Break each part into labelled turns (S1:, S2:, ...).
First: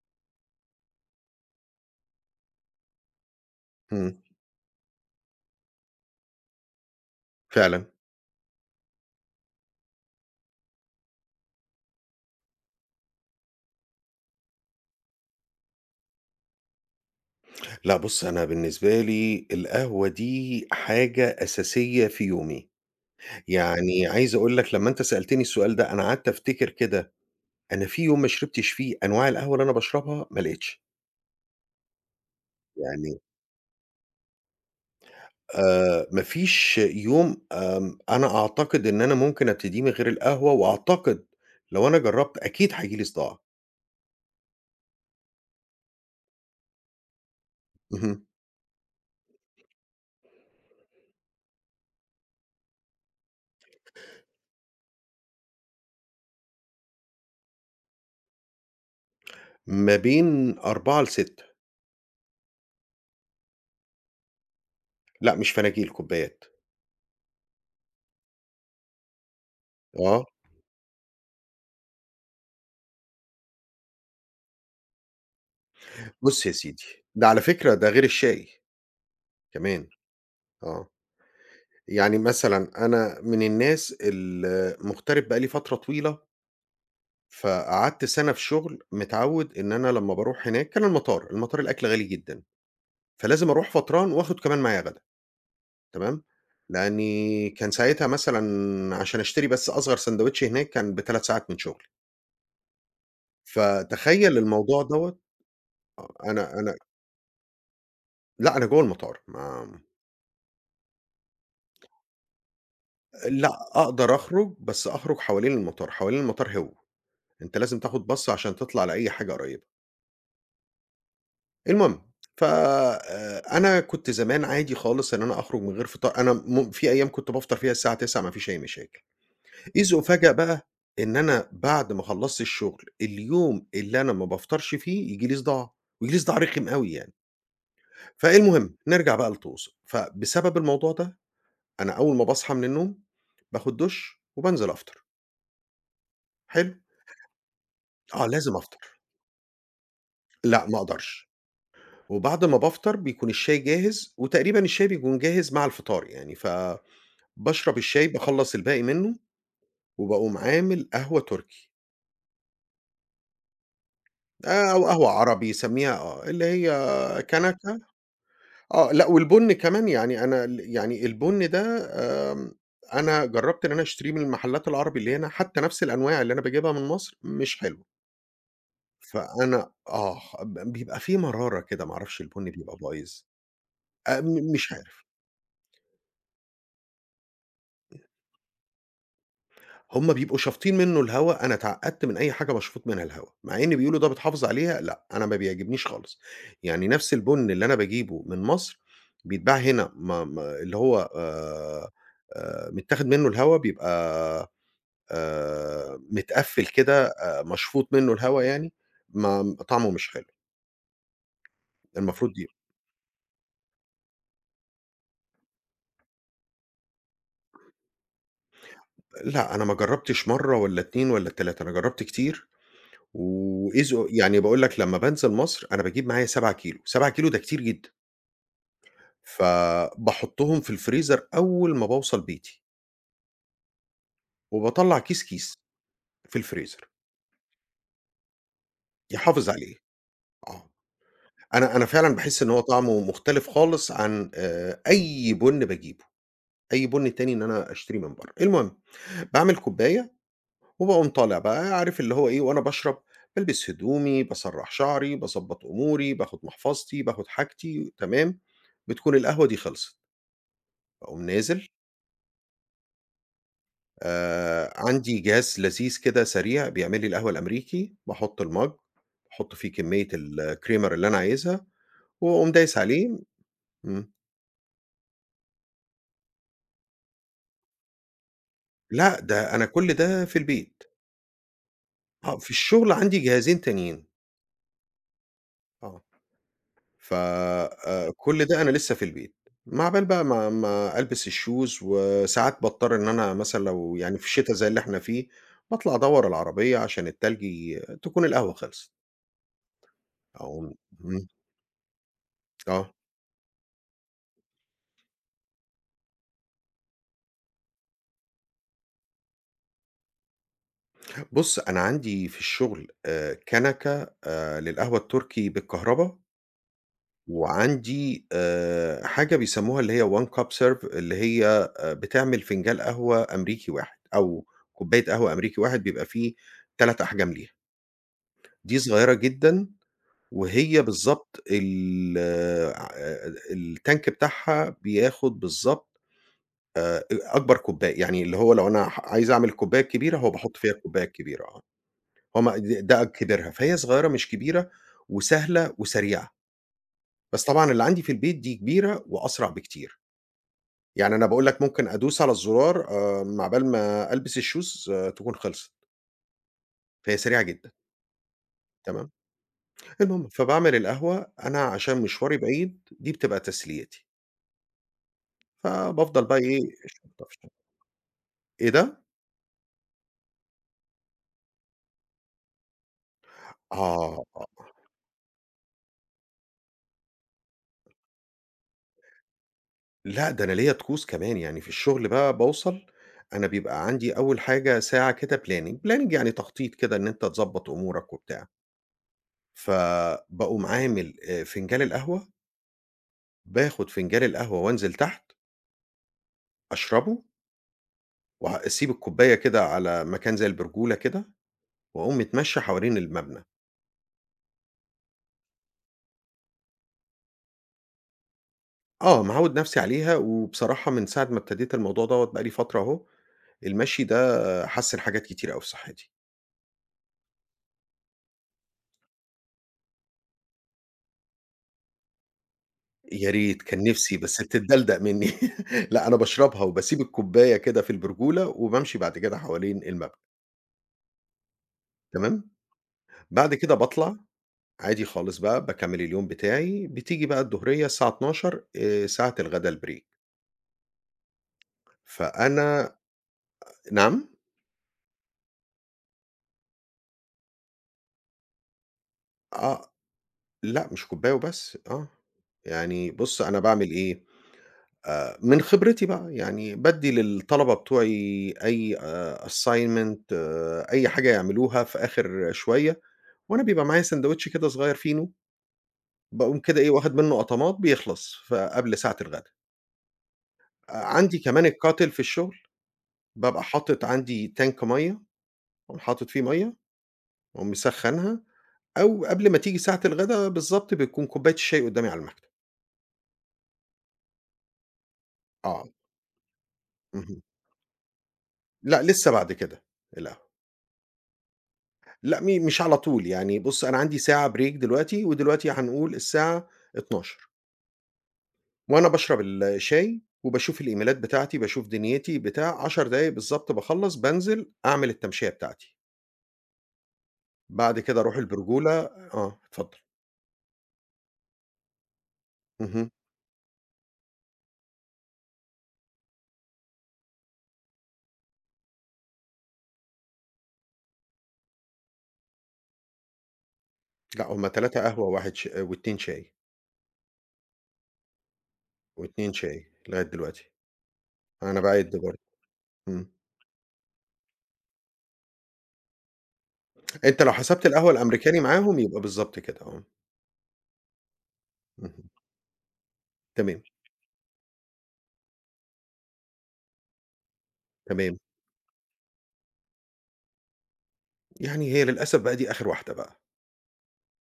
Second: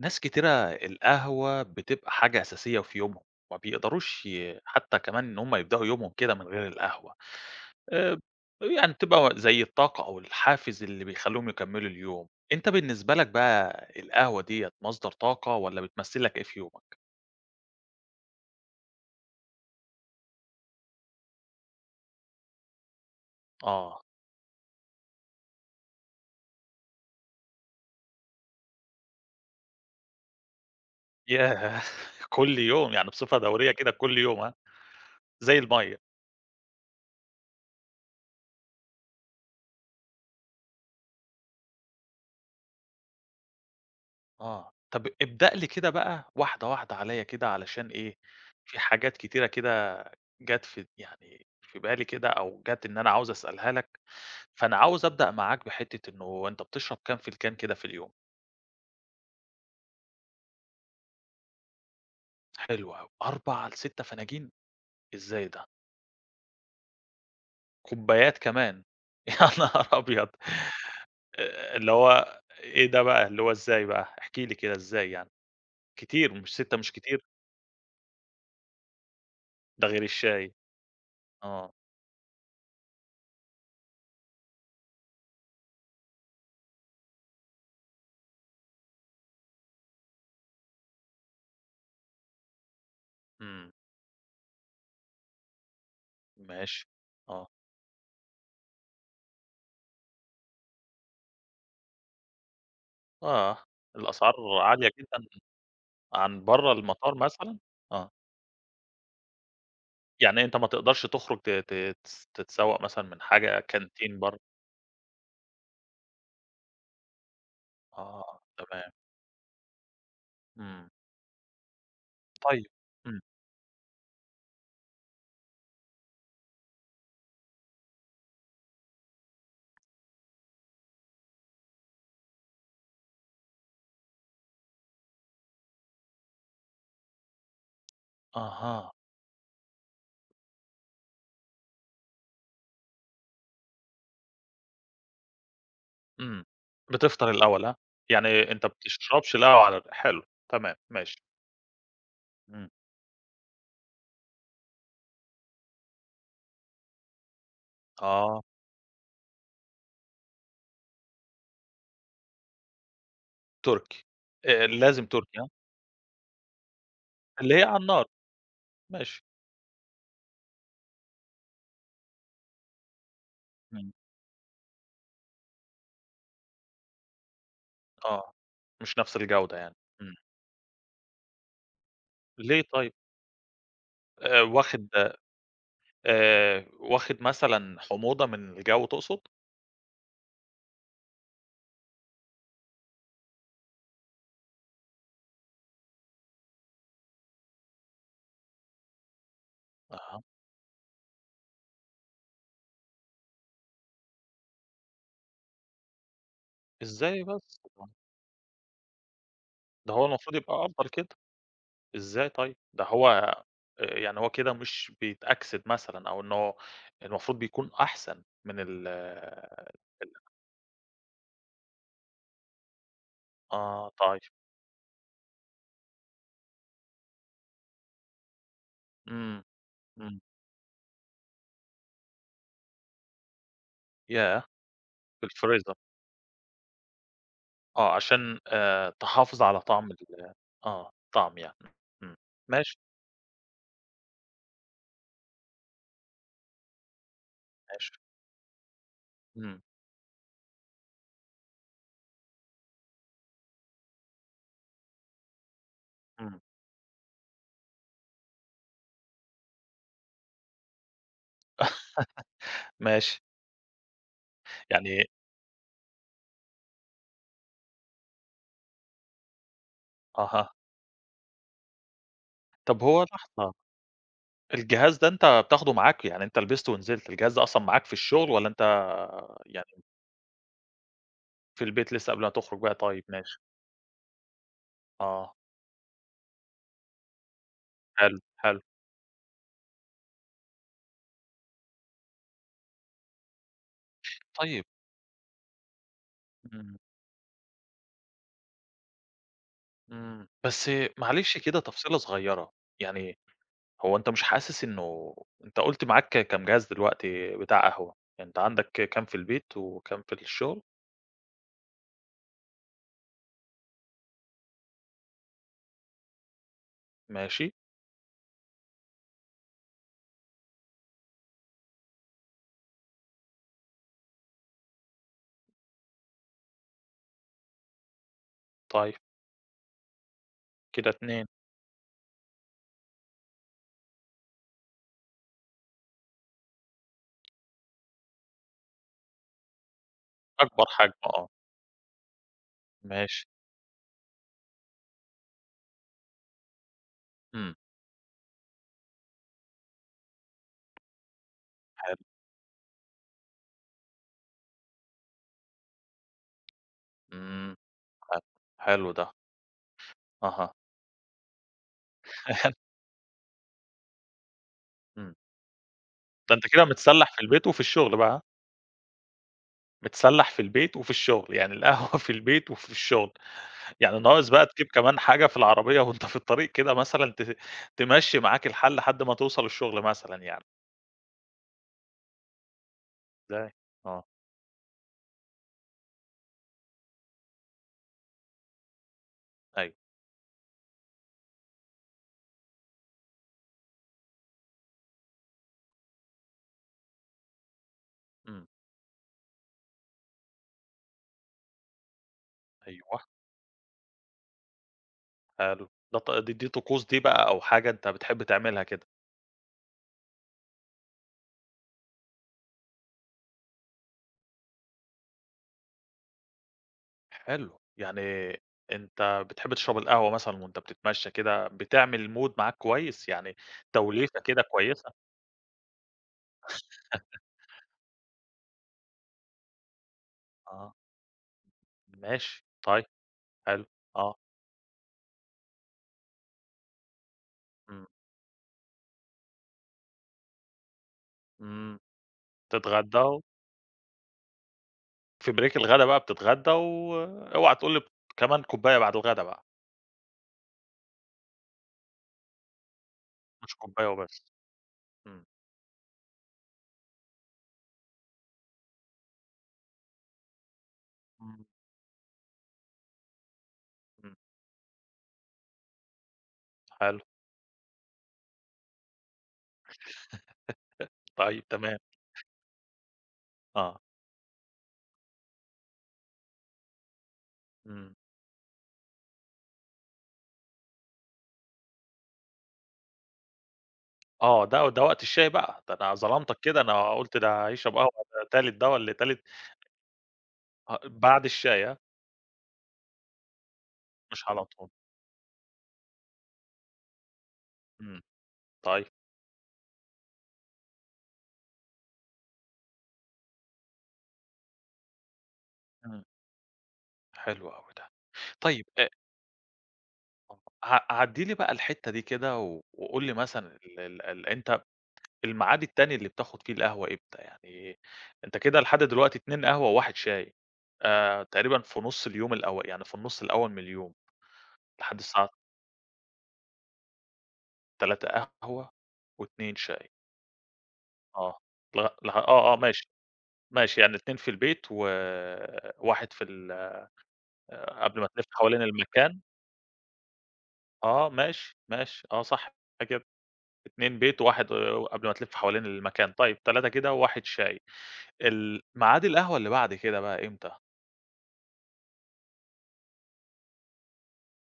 S1: ناس كتيرة القهوة بتبقى حاجة أساسية في يومهم، ما
S2: إمم،
S1: بيقدروش حتى كمان إن هم يبدأوا يومهم كده من غير القهوة،
S2: فعلًا.
S1: آآ، يعني بتبقى زي الطاقة أو الحافز اللي بيخلّيهم يكمّلوا اليوم، أنت بالنسبة لك بقى القهوة ديّة مصدر طاقة والّا بتمثّل لك إيه في يومك؟
S2: لأ بُص، أنا بالنسبة لي القهوة دي حاجة أساسية في يومي.
S1: آه،
S2: يعني عايز أقول لك لمّا أنت سألتني السؤال ده، أنا قعدت أفتكر كده، أنا في يوم ما شربتش فيه أنواع القهوة اللي أنا باشربها، ما لقيتش.
S1: ياه! كل يوم يعني
S2: يعني
S1: بصفة دورية كده كل يوم ها، زي المَيّة،
S2: ما فيش يوم أنا أعتقد إن أنا ممكن أبتديه من غير القهوة، وأعتقد لو أنا جرّبت أكيد هييجي لي صداع.
S1: آه، طَب ابدأ لي كده بقى واحدة واحدة عليَّ كده علشان إيه،
S2: اهم.
S1: في حاجات كتيرة كده جات في يعني في بالي كده أو جات إن أنا عاوز أسألها لك، فأنا عاوز أبدأ معاك بحتة إنه أنت بتشرب كام فنجان كده في اليوم؟
S2: ما بين 4 ل6.
S1: حلو أوي، 4 ل6 فناجين!
S2: لأ
S1: إزاي
S2: مش
S1: ده؟
S2: فناجيل، كوبايات.
S1: كوبايات كمان! يا نهار
S2: آه.
S1: أبيض! اللي هو إيه ده بقى، اللي هو إزاي بقى؟ احكِ لي كده إزاي يعني؟ كتير
S2: بُص يا
S1: مش 6
S2: سيدي،
S1: مش كتير،
S2: ده على فكرة ده غير الشاي.
S1: ده
S2: كمان،
S1: غير الشاي.
S2: آه.
S1: آه،
S2: يعني مثلًا أنا من الناس مغترب بقى لي فترة طويلة، فقعدت سَنة في شُغل متعوِّد إن أنا لمّا باروح هناك كان المطار الأكل غالي جدًا، فلازم أروح
S1: إمم،
S2: فطران وآخُد كمان معايا غدا. تمام،
S1: ماشي، آه،
S2: لإنّي كان ساعتها مثلًا عشان أشتري بس أصغر ساندوتش هناك كان ب3 ساعات من شُغلي،
S1: آه، الأسعار
S2: فتخيّل الموضوع
S1: عالية
S2: دوّة.
S1: جدًا
S2: آه،
S1: عن
S2: أنا
S1: برّه
S2: أنا
S1: المطار مثلًا؟ آه.
S2: لأ، أنا جوّه المطار ما
S1: يعني أنت ما تقدرش تخرج ت ت تس تتسوّق مثلًا من حاجة
S2: لأ، أقدر
S1: كانتين برّه
S2: أخرُج، بس أخرُج حوالين المطار، حوالين المطار هو. أنت لازم تاخد بَصّة
S1: آه،
S2: عشان تطلع
S1: تمام،
S2: لأي حاجة قريّبة.
S1: إمم،
S2: المهم، ف
S1: طيب، إمم،
S2: أنا كنت زمان عادي خالص إن أنا أخرج من غير فطار، أنا في أيام كنت بافطر فيها الساعة 9:00 ما فيش أي مشاكل. إذ أُفاجأ بقى إن أنا بعد ما خلّصت الشغل، اليوم اللي أنا ما بافطرش فيه ييجي لي صداع، وييجي لي صداع رخم أوي يعني. فالمهم
S1: أها،
S2: نرجع بقى لطوس، فبسبب الموضوع ده أنا أول ما باصحى من النوم، باخد دُش وبانزل أفطر،
S1: إمم،
S2: حلو؟
S1: بتفطر الأول ها؟
S2: آه،
S1: يعني
S2: لازم
S1: أنت
S2: أفطر،
S1: بتشربش القهوة على الر حلو،
S2: لأ
S1: تمام،
S2: ما
S1: ماشي،
S2: أقدرش. وبعد ما
S1: إمم،
S2: بافطر بيكون الشاي جاهز، وتقريبًا الشاي بيكون جاهز مع الفطار يعني، فباشرب الشاي
S1: آه،
S2: باخلّص الباقي منه، وباقوم عامل قهوة تركي،
S1: تركي،
S2: أو
S1: لازم
S2: قهوة
S1: تركي ها؟
S2: عربي سميها آه، اللي هي
S1: اللي هي
S2: كنكة.
S1: على النار،
S2: آه، لأ
S1: ماشي،
S2: والبُن كمان يعني أنا يعني البُن ده. آمم، أنا جرّبت إن أنا
S1: إمم،
S2: أشتريه من المحلات العربي اللي هنا، حتى نفس الأنواع اللي أنا باجيبها من مصر مش حلوة،
S1: آه، مش نفس الجودة
S2: فأنا
S1: يعني، إمم،
S2: آه، بيبقى في مرارة كده ما أعرفش البُن
S1: ليه
S2: بيبقى
S1: طيب؟
S2: بايظ،
S1: آآ،
S2: مش
S1: واخد
S2: عارف.
S1: واخد مثلًا حموضة من الجو تقصد؟
S2: هم بيبقوا شافطين منه الهوا، أنا اتعقدت من أي حاجة مشفوط منها الهوا، مع إن بيقولوا ده بتحافظ عليها، لأ، أنا ما بيعجبنيش خالص، يعني نفْس البُن اللي أنا باجيبه من مصر بيتباع هنا
S1: أها،
S2: ما اللي هو متاخد منه الهوا بيبقى متقفّل كده
S1: إزاي بس؟
S2: مشفوط منه الهوا يعني، ما طعمه
S1: ده هو
S2: مش حلو،
S1: المفروض يبقى أفضل كده. إزاي
S2: المفروض دي.
S1: طيب؟ ده هو يعني هو كده مش بيتأكسد مثلًا أو إن هو المفروض بيكون أحسن من ال
S2: لأ، أنا ما
S1: ال
S2: جرّبتش مرّة والّا 2 والّا 3 أنا جرّبت كتير،
S1: آه
S2: وإذ
S1: طيب.
S2: يعني باقول لك لمّا بانزل مصر أنا باجيب معايا 7 كيلو، 7 كيلو ده كتير جدًا.
S1: إمم، إمم.
S2: فباحطهم في الفريزر أول ما باوصل بيتي،
S1: ياه!
S2: وباطلّع كيس،
S1: في
S2: كيس
S1: الفريزر.
S2: في الفريزر
S1: آه، عشان تحافظ
S2: يحافظ
S1: على
S2: عليه،
S1: طعم ال
S2: آه،
S1: آه، طعم يعني.
S2: أنا فعلًا
S1: إمم.
S2: باحس إن هو
S1: ماشي،
S2: طعمه مختلف خالص عن أي بُن باجيبه، أي بُن تاني إن أنا
S1: ماشي.
S2: أشتريه من برّه. المهم، باعمل
S1: إمم،
S2: كوباية وباقوم طالع بقى عارف اللي هو إيه، وأنا باشرب بالبس هدومي، باسرّح شعري، باضبّط أموري، باخد
S1: إمم.
S2: محفظتي، باخد حاجتي، تمام، بتكون القهوة دي خلصت، باقوم نازل.
S1: ماشي. يعني
S2: عندي جهاز لذيذ كده سريع بيعمل لي القهوة الأمريكي، باحُط المَج، باحُط فيه كمية
S1: أها.
S2: الcreamer اللي أنا عايزها وأقوم دايس
S1: طب هو
S2: عليه.
S1: لحظة،
S2: إمم.
S1: الجهاز ده أنت بتاخده معاك، يعني أنت لبسته ونزلت، الجهاز ده أصلًا معاك في الشغل والّا أنت
S2: لأ، ده أنا
S1: يعني
S2: كل ده في البيت.
S1: في البيت لسه قبل ما
S2: آه، في
S1: تخرج بقى؟
S2: الشغل
S1: طيب
S2: عندي
S1: ماشي.
S2: جهازين تانيين.
S1: آه.
S2: آه. ف
S1: حلو،
S2: كل
S1: حلو.
S2: ده أنا لسه في البيت. ما عقبال بقى ما ألبس الshoes وساعات باضطر إن أنا مثلًا لو يعني في الشتا
S1: طيب
S2: زي اللي إحنا فيه، باطلع أدوّر
S1: إمم،
S2: العربية عشان التلج تكون القهوة خلصت.
S1: إمم.
S2: أقوم.
S1: بس
S2: إمم،
S1: معلش كده تفصيلة صغيرة،
S2: آه.
S1: يعني هو أنت مش حاسس إنه أنت قُلت معاك كام جهاز دلوقتي بتاع قهوة؟ أنت عندك كام في البيت وكام في الشغل؟
S2: بُص، أنا عندي في الشغل كَنَكَة للقهوة التركي بالكهربا،
S1: ماشي،
S2: وعندي حاجة بيسموها اللي هي one cup serve اللي هي بتعمل فنجان قهوة أمريكي واحد، أو كوباية قهوة أمريكي واحد بيبقى فيه 3 أحجام ليها، دي
S1: طيب
S2: صغيرة جدًا وهي
S1: كده 2
S2: بالضبط ال التانك بتاعها بياخد بالضبط. أ أكبر كوباية، يعني اللي هو لو أنا عايز أعمل الكوباية الكبيرة هو باحط
S1: أكبر
S2: فيها
S1: حجم
S2: الكوباية
S1: آه،
S2: الكبيرة. آه. هو ما ده
S1: ماشي.
S2: كبرها، فهي صغيرة مش كبيرة وسهلة وسريعة، بس
S1: إمم،
S2: طبعًا اللي عندي في البيت دي كبيرة وأسرع بكتير، يعني أنا باقول لك ممكن
S1: حلو،
S2: أدوس على الزرار عقبال ما ألبس الشوز آه، تكون خلصت، فهي سريعة
S1: إمم،
S2: جدًا،
S1: حلو، حلو ده،
S2: تمام، المهم
S1: أها.
S2: فباعمل القهوة، أنا عشان مشواري بعيد دي بتبقى تسليتي،
S1: إمم،
S2: فبافضل
S1: ده
S2: بقى
S1: أنت كده
S2: إيه.
S1: متسلّح في البيت وفي الشغل بقى، ها؟
S2: إيه ده؟
S1: متسلّح في البيت وفي الشغل، يعني القهوة في البيت وفي الشغل. يعني
S2: آه.
S1: ناقص بقى تجيب كمان حاجة في العربية وأنت في الطريق كده مثلًا تمشّي معاك الحال لحد ما توصل الشغل مثلًا
S2: لأ، ده
S1: يعني،
S2: أنا ليّا طقوس كمان، يعني في الشغل بقى باوصل، أنا
S1: ده
S2: بيبقى
S1: آه،
S2: عندي أول حاجة ساعة كده planning، planning يعني تخطيط كده إن أنت تضبّط أمورك وبتاع،
S1: أيوه،
S2: فباقوم عامل فنجان القهوة، باخد فنجان القهوة وانزل تحت أشربه
S1: إمم،
S2: وأسيب الكوباية كده على مكان زي البرجولة كده، وأقوم متمشى حوالين
S1: أيوه،
S2: المبنى.
S1: حلو، ده ط دي دي طقوس دي بقى أو حاجة أنت بتحب تعملها كده،
S2: آه، معوّد نفسي عليها، وبصراحة من ساعة ما ابتديت الموضوع دوّة بقى لي فترة أهو، المشي ده حَسِّن حاجات كتير أوي في صحتي.
S1: حلو، يعني أنت بتحب تشرب القهوة مثلًا وأنت بتتمشى كده، بتعمل mood معاك كويس،
S2: يا
S1: يعني
S2: ريت، كان نِفْسي
S1: توليفة
S2: بس
S1: كده كويسة،
S2: بتتدلدق منّي. لأ، أنا باشربها وباسيب الكوباية كده في البرجولة وبامشي بعد كده حوالين المبنى.
S1: آه، ماشي،
S2: تمام،
S1: طيب،
S2: بعد
S1: حلو،
S2: كده باطلع
S1: آه،
S2: عادي خالص بقى، باكمّل اليوم بتاعي، بتيجي بقى الضهرية
S1: إمم،
S2: الساعة 12:00 ساعة الغدا الbreak.
S1: إمم،
S2: فأنا
S1: تتغدى
S2: نعم؟
S1: في بريك الغدا بقى بتتغدّى واوعى تقول لي كمان كوباية بعد الغدا بقى،
S2: آه، لأ مش كوباية وبس، آه. يعني بُص
S1: مش
S2: أنا
S1: كوباية
S2: باعمل
S1: وبس.
S2: إيه،
S1: إمم،
S2: من خبرتي بقى، يعني بادّي للطلبة بتوعي أي assignment آه، أي حاجة
S1: إمم،
S2: يعملوها في آخر شوية وأنا بيبقى معايا
S1: إمم،
S2: ساندوتش كده صغير فينو، باقوم كده إيه
S1: حلو،
S2: واخد منه قطمات بيخلص قبل ساعة الغدا. عندي
S1: طيب
S2: كمان
S1: تمام،
S2: الكاتل في الشغل، بابقى
S1: آه،
S2: حاطط عندي تانك مَيّة، أقوم حاطط فيه مَيّة، وأقوم
S1: إمم،
S2: مسخّنها أو قبل ما تيجي ساعة الغدا بالضبط بتكون كوباية الشاي قدّامي على المكتب.
S1: آه، ده وقت الشاي بقى، ده
S2: آه،
S1: أنا ظلمتك كده، أنا قُلت
S2: اهم.
S1: ده هيشرب قهوة ده تالت ده والّا
S2: لأ
S1: تالت
S2: لسه بعد كده القهوة.
S1: آه، بعد الشاي ها،
S2: لأ مش على طول، يعني بُص أنا عندي
S1: مش على
S2: ساعة
S1: طول،
S2: break دلوقتي، ودلوقتي هنقول الساعة 12:00.
S1: إمم، طيب،
S2: وأنا باشرب الشاي وباشوف الإيميلات بتاعتي، باشوف دنيتي، بتاع 10 دقايق بالضبط باخلّص، بانزل أعمل التمشية بتاعتي،
S1: إمم، حلو أوي ده.
S2: بعد كده أروح
S1: طيب
S2: البرجولة. آه، اتفضل.
S1: عدّي لي بقى الحتّة دي كده و وقُل
S2: اهم.
S1: لي مثلًا ال ال ال أنت الميعاد التاني اللي بتاخد فيه القهوة إمتى؟ يعني أنت كده لحد دلوقتي 2 قهوة و1 شاي، تقريبًا في نُص اليوم يعني في النُص الأول من اليوم،
S2: لأ، هُم
S1: لحد
S2: 3
S1: الساعة
S2: قهوة و1 و2 شاي،
S1: 3 قهوة
S2: و2
S1: و2
S2: شاي
S1: شاي،
S2: لغاية دلوقتي،
S1: آه،
S2: أنا
S1: لغ
S2: باعِد
S1: لغ
S2: برضه.
S1: آه، آه ماشي،
S2: إمم.
S1: ماشي يعني 2 في البيت و1 في ال
S2: أنت لو
S1: آه،
S2: حسبت
S1: قبل ما
S2: القهوة
S1: تلف
S2: الأمريكاني
S1: حوالين
S2: معاهم يبقى
S1: المكان،
S2: بالضبط كده آه.
S1: آه ماشي، ماشي، آه
S2: اهم.
S1: صح كده،
S2: تمام،
S1: 2 بيت و1 قبل ما تلف حوالين المكان، طيب 3 كده و1 شاي،
S2: تمام.
S1: ال ميعاد القهوة اللي بعد كده بقى إمتى؟
S2: يعني هي للأسف بقى دي آخر واحدة بقى،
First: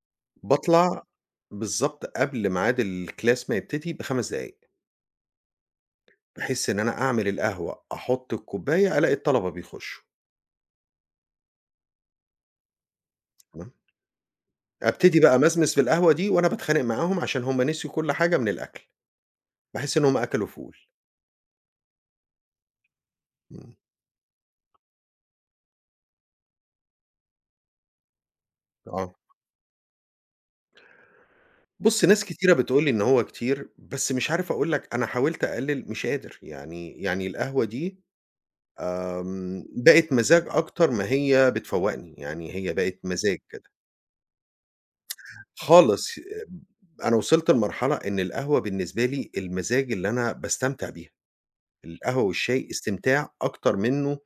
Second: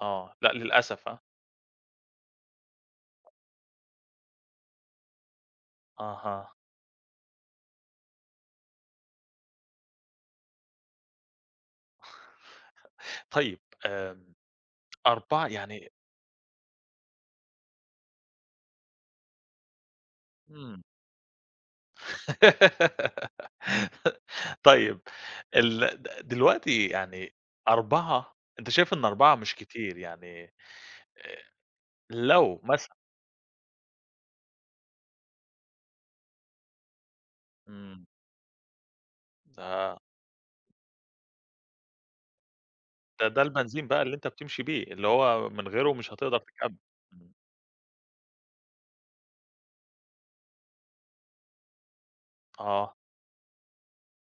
S1: آه، لأ
S2: باطلع
S1: للأسف ها.
S2: بالضبط قبل ميعاد الclass ما يبتدي ب5 دقايق.
S1: أها.
S2: بحيث إن أنا أعمل القهوة، أحُط الكوباية، ألاقي الطلبة بيخشّوا،
S1: طيب
S2: تمام،
S1: آمم
S2: أبتدي بقى
S1: 4
S2: أمزمز في
S1: يعني
S2: القهوة دي وأنا باتخانق معاهم عشان هُم نسيوا كل حاجة من الأكل، باحس إن هُم أكلوا فول،
S1: إمم.
S2: إمم،
S1: طيب ال د دلوقتي يعني 4 أنت شايف إن
S2: آه،
S1: 4 مش كتير يعني آآ
S2: بُص ناس كتيرة
S1: لو
S2: بتقول لي
S1: مثلًا
S2: إن هو كتير، بس مش عارف أقول لك أنا حاولت أقلل مش قادر، يعني القهوة دي.
S1: إمم. ده
S2: بقت مزاج أكتر ما هي بتفوّقني، يعني هي بقت
S1: ده
S2: مزاج
S1: ده
S2: كده،
S1: البنزين بقى اللي أنت بتمشي بيه، اللي هو من غيره مش
S2: خالص،
S1: هتقدر تكمّل.
S2: أنا
S1: إمم.
S2: وصلت لمرحلة إن القهوة بالنسبة لي المزاج اللي أنا باستمتع بيها. القهوة والشاي
S1: آه.
S2: استمتاع أكتر منّه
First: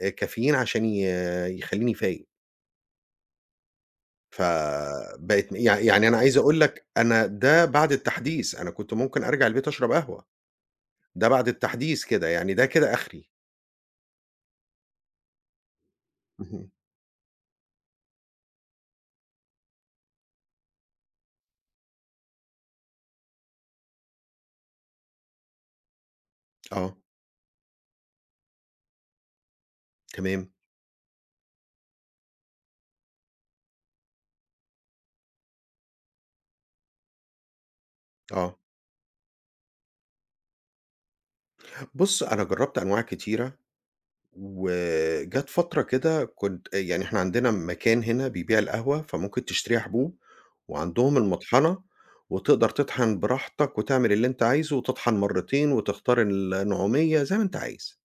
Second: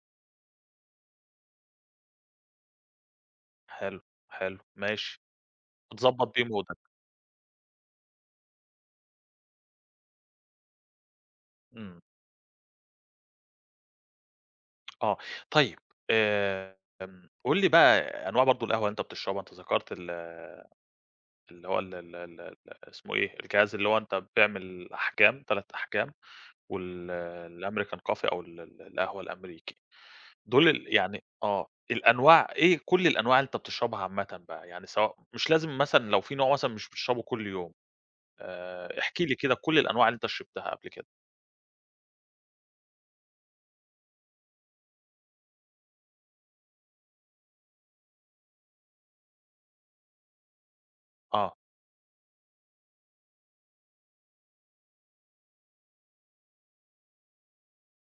S2: كافيين عشان يخلّيني فايق،
S1: حلو، حلو ماشي.
S2: فبقت يعني أنا
S1: بتضبّط
S2: عايز
S1: بيه
S2: أقول
S1: مودك.
S2: لك أنا ده بعد التحديث، أنا كنت ممكن أرجع البيت أشرب قهوة، ده بعد
S1: إمم.
S2: التحديث كده، يعني ده كده آخري.
S1: آه. طيب
S2: اهم،
S1: قُل لي بقى أنواع برضه القهوة اللي أنت بتشربها، أنت ذكرت ال اللي هو ال ال ال ال اسمه إيه، الجهاز اللي هو أنت بتعمل أحجام 3 أحجام
S2: آه،
S1: وال الأمريكان coffee أو ال ال القهوة الأمريكي،
S2: تمام،
S1: دول يعني آه، الأنواع إيه كل الأنواع اللي أنت بتشربها عامةً بقى، يعني سواء مش لازم مثلًا لو في نوع مثلًا مش بتشربه كل يوم،
S2: آه.
S1: احكِ لي كده كل الأنواع اللي أنت شربتها قبل كده.
S2: بُص أنا جرّبت أنواع كتيرة وجات فترة كده كنت يعني إحنا عندنا مكان هنا بيبيع القهوة، فممكن تشتري حبوب وعندهم
S1: آه،
S2: المطحنة وتقدر تطحن براحتك وتعمل اللي أنت عايزه وتطحن مرّتين وتختار النعومية زي ما أنت عايز.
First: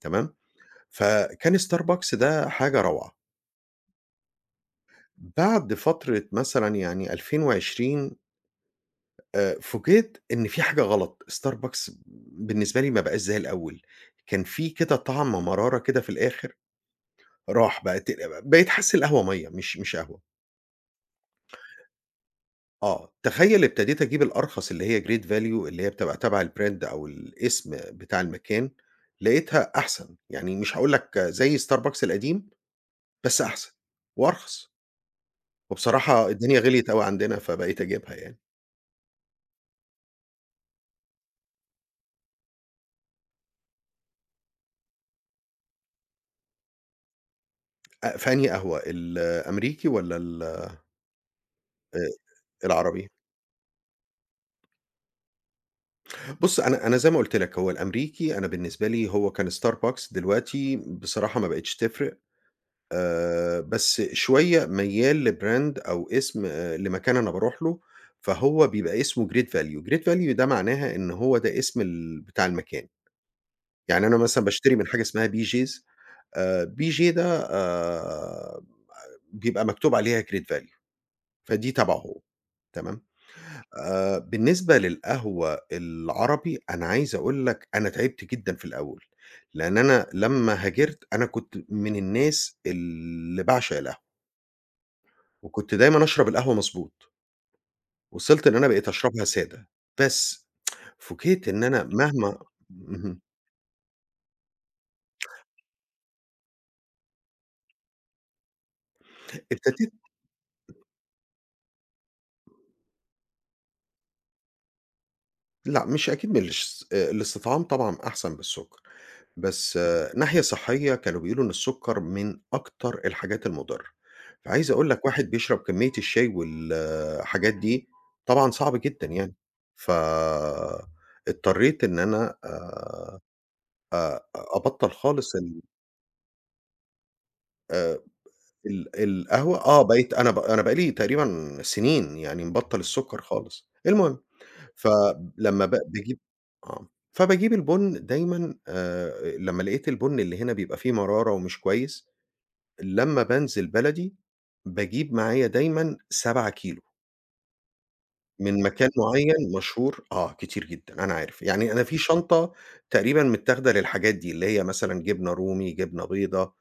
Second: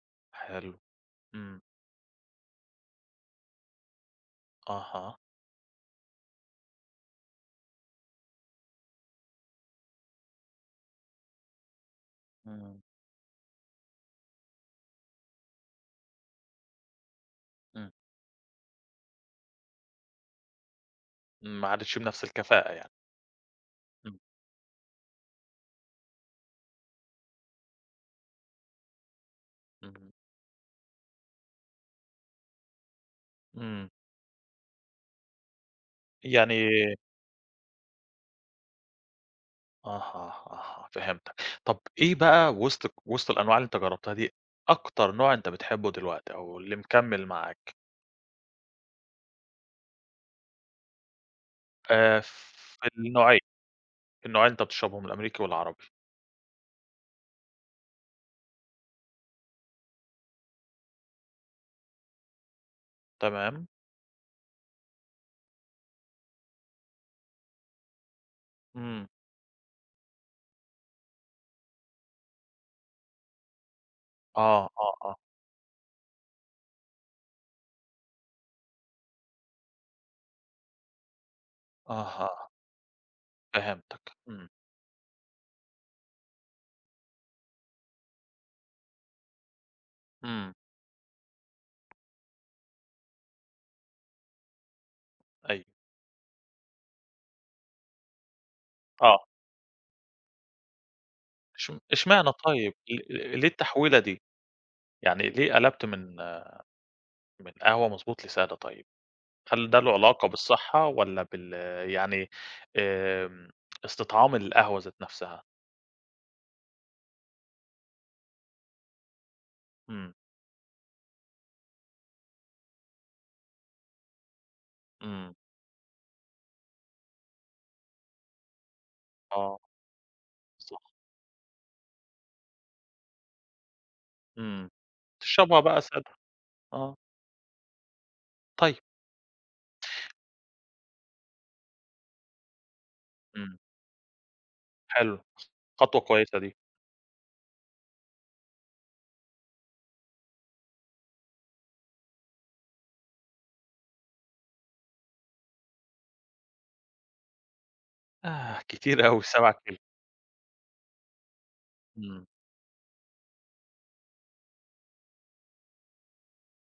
S2: تمام،
S1: حلو،
S2: فكان
S1: إمم،
S2: Starbucks ده حاجة روعة.
S1: أها،
S2: بعد فترة مثلًا يعني 2020 فوجئت إن في حاجة غلط، Starbucks بالنسبة
S1: إمم،
S2: لي ما بقاش زي الأول، كان في كده طعم مرارة كده في الآخر راح
S1: إمم،
S2: بقت بقيت حاسس القهوة مَيّة مش قهوة.
S1: ما عادتش بنفس الكفاءة يعني،
S2: آه، تخيّل ابتديت
S1: إمم،
S2: أجيب الأرخص اللي هي great value اللي هي بتبقى تبع الbrand أو الاسم بتاع المكان، لقيتها
S1: إمم،
S2: أحسن، يعني مش هاقول لك زي starbucks القديم، بس أحسن
S1: إمم،
S2: وأرخص. وبصراحة
S1: يعني
S2: الدنيا غليت أوي عندنا فبقيت أجيبها يعني.
S1: أها، أها، فهمتك. طَب إيه بقى وسط الأنواع اللي أنت جرّبتها دي، أكتر نوع أنت بتحبه دلوقتي أو اللي مكمّل معاك؟
S2: فأنهي قهوة الأمريكي والّا ال
S1: في
S2: العربي؟
S1: النوعين، النوعين أنت بتشربهم الأمريكي والعربي،
S2: بُص أنا زي ما قُلت لك هو الأمريكي أنا بالنسبة لي هو كان starbucks دلوقتي بصراحة ما بقتش تفرق.
S1: تمام،
S2: بس شوية ميّال لbrand أو اسم لمكان أنا باروح له، فهو بيبقى
S1: إمم،
S2: اسمه great value، great value ده معناها إن هو ده اسم بتاع المكان، يعني أنا مثلًا
S1: آه،
S2: باشتري من
S1: آه،
S2: حاجة
S1: آه،
S2: اسمها BJ's. BJ ده آآ، بيبقى مكتوب عليها great value فدي تبعه هو،
S1: أها،
S2: تمام؟
S1: فهمتك، إمم،
S2: بالنسبة للقهوة العربي، أنا عايز أقول لك أنا تعبت جدًا في الأول، لأن أنا
S1: إمم،
S2: لمّا هاجرت أنا كنت من الناس اللي باعشق القهوة.
S1: أيوه،
S2: وكنت دايمًا أشرب القهوة مضبوط، وصلت إن أنا بقيت أشربها
S1: آه.
S2: سادة، بس فوجئت إن أنا
S1: إشمعنى
S2: مهما.
S1: طيب،
S2: اهم،
S1: ليه التحويلة دي؟ يعني ليه قلبت من قهوة مضبوط لسادة طيب؟ هل ده له
S2: ابتديت.
S1: علاقة بالصحة والّا يعني آمم، استطعام القهوة ذات نفسها؟
S2: لأ مش أكيد من الاش الاستطعام طبعًا أحسن بالسُكّر، بس آه،
S1: إمم،
S2: ناحية صحية كانوا بيقولوا إن السُكّر من أكتر الحاجات المُضرة، فعايز أقول لك واحد
S1: إمم،
S2: بيشرب كمية الشاي والحاجات دي طبعًا صعب جدًا يعني،
S1: آه، صح،
S2: فاضطريت إن أنا
S1: إمم،
S2: أبطّل خالص
S1: تشربها
S2: ال
S1: بقى سادة، آه، طيب،
S2: ال القهوة آه، بقيت أنا أنا بقى لي تقريبًا سنين يعني مبطّل السُكّر
S1: إمم،
S2: خالص. المهم،
S1: حلو،
S2: فلمّا
S1: خطوة
S2: باجيب
S1: كويسة دي،
S2: آه. فباجيب البُن دايمًا لمّا لقيت البُن اللي هنا بيبقى فيه مرارة ومش كويس، لمّا بانزل بلدي باجيب معايا دايمًا 7 كيلو
S1: آه،
S2: من مكان
S1: كتير أوي
S2: معيّن
S1: 7 كيلو،
S2: مشهور آه، كتير جدًا، أنا عارف. يعني أنا في
S1: إمم،
S2: شنطة تقريبًا متاخدة للحاجات دي، اللي هي مثلًا جبنة رومي، جبنة بيضا،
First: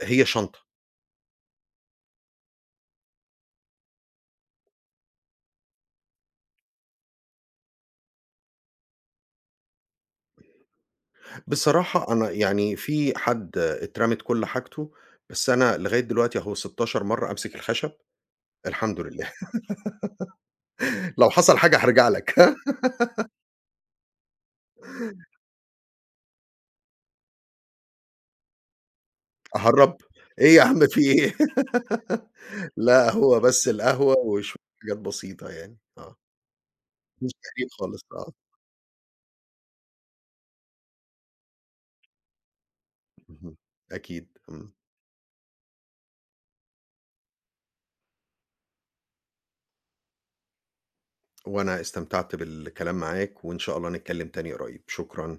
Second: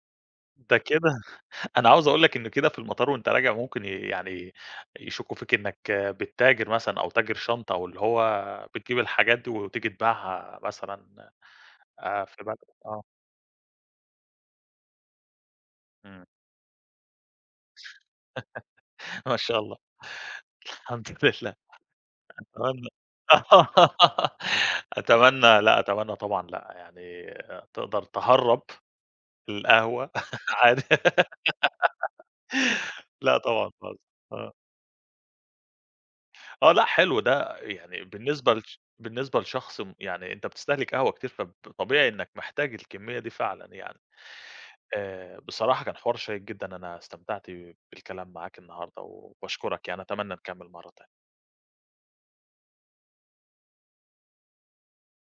S2: هي شنطة.
S1: ده كده أنا عاوز أقول لك إن كده في المطار وأنت راجع ممكن يعني يشكّوا فيك إنك بتتاجر مثلًا أو تاجر شنطة أو اللي هو بتجيب الحاجات دي وتيجي تبيعها مثلًا
S2: بصراحة أنا
S1: في بلدك،
S2: يعني
S1: آه،
S2: في حد اترمت كل حاجته، بس أنا لغاية
S1: إمم،
S2: دلوقتي أهو 16 مرّة أمسك الخشب، الحمد لله،
S1: ما شاء الله، الحمد
S2: لو
S1: لله،
S2: حصل حاجة هارجع لك،
S1: أتمنى أتمنى لأ، أتمنى طبعًا لأ، يعني تقدر تهرّب
S2: أهرّب،
S1: القهوة
S2: إيه يا
S1: عادي
S2: عم في إيه؟ لأ،
S1: لأ
S2: هو بس
S1: طبعًا خالص،
S2: القهوة
S1: آه،
S2: وشوية حاجات بسيطة يعني، آه،
S1: آه لأ حلو
S2: مش
S1: ده
S2: تهريب خالص،
S1: يعني
S2: آه،
S1: بالنسبة لشخص يعني أنت بتستهلك قهوة كتير فطبيعي إنك محتاج الكمية دي
S2: اهم،
S1: فعلًا يعني،
S2: أكيد، إمم،
S1: بصراحة كان حوار شيق جدًا أنا استمتعت بالكلام معاك النهارده وباشكرك يعني أتمنى نكمل مرة تانية.
S2: وأنا استمتعت بالكلام معاك، وإن شاء الله نتكلم تاني قريب، شكرًا.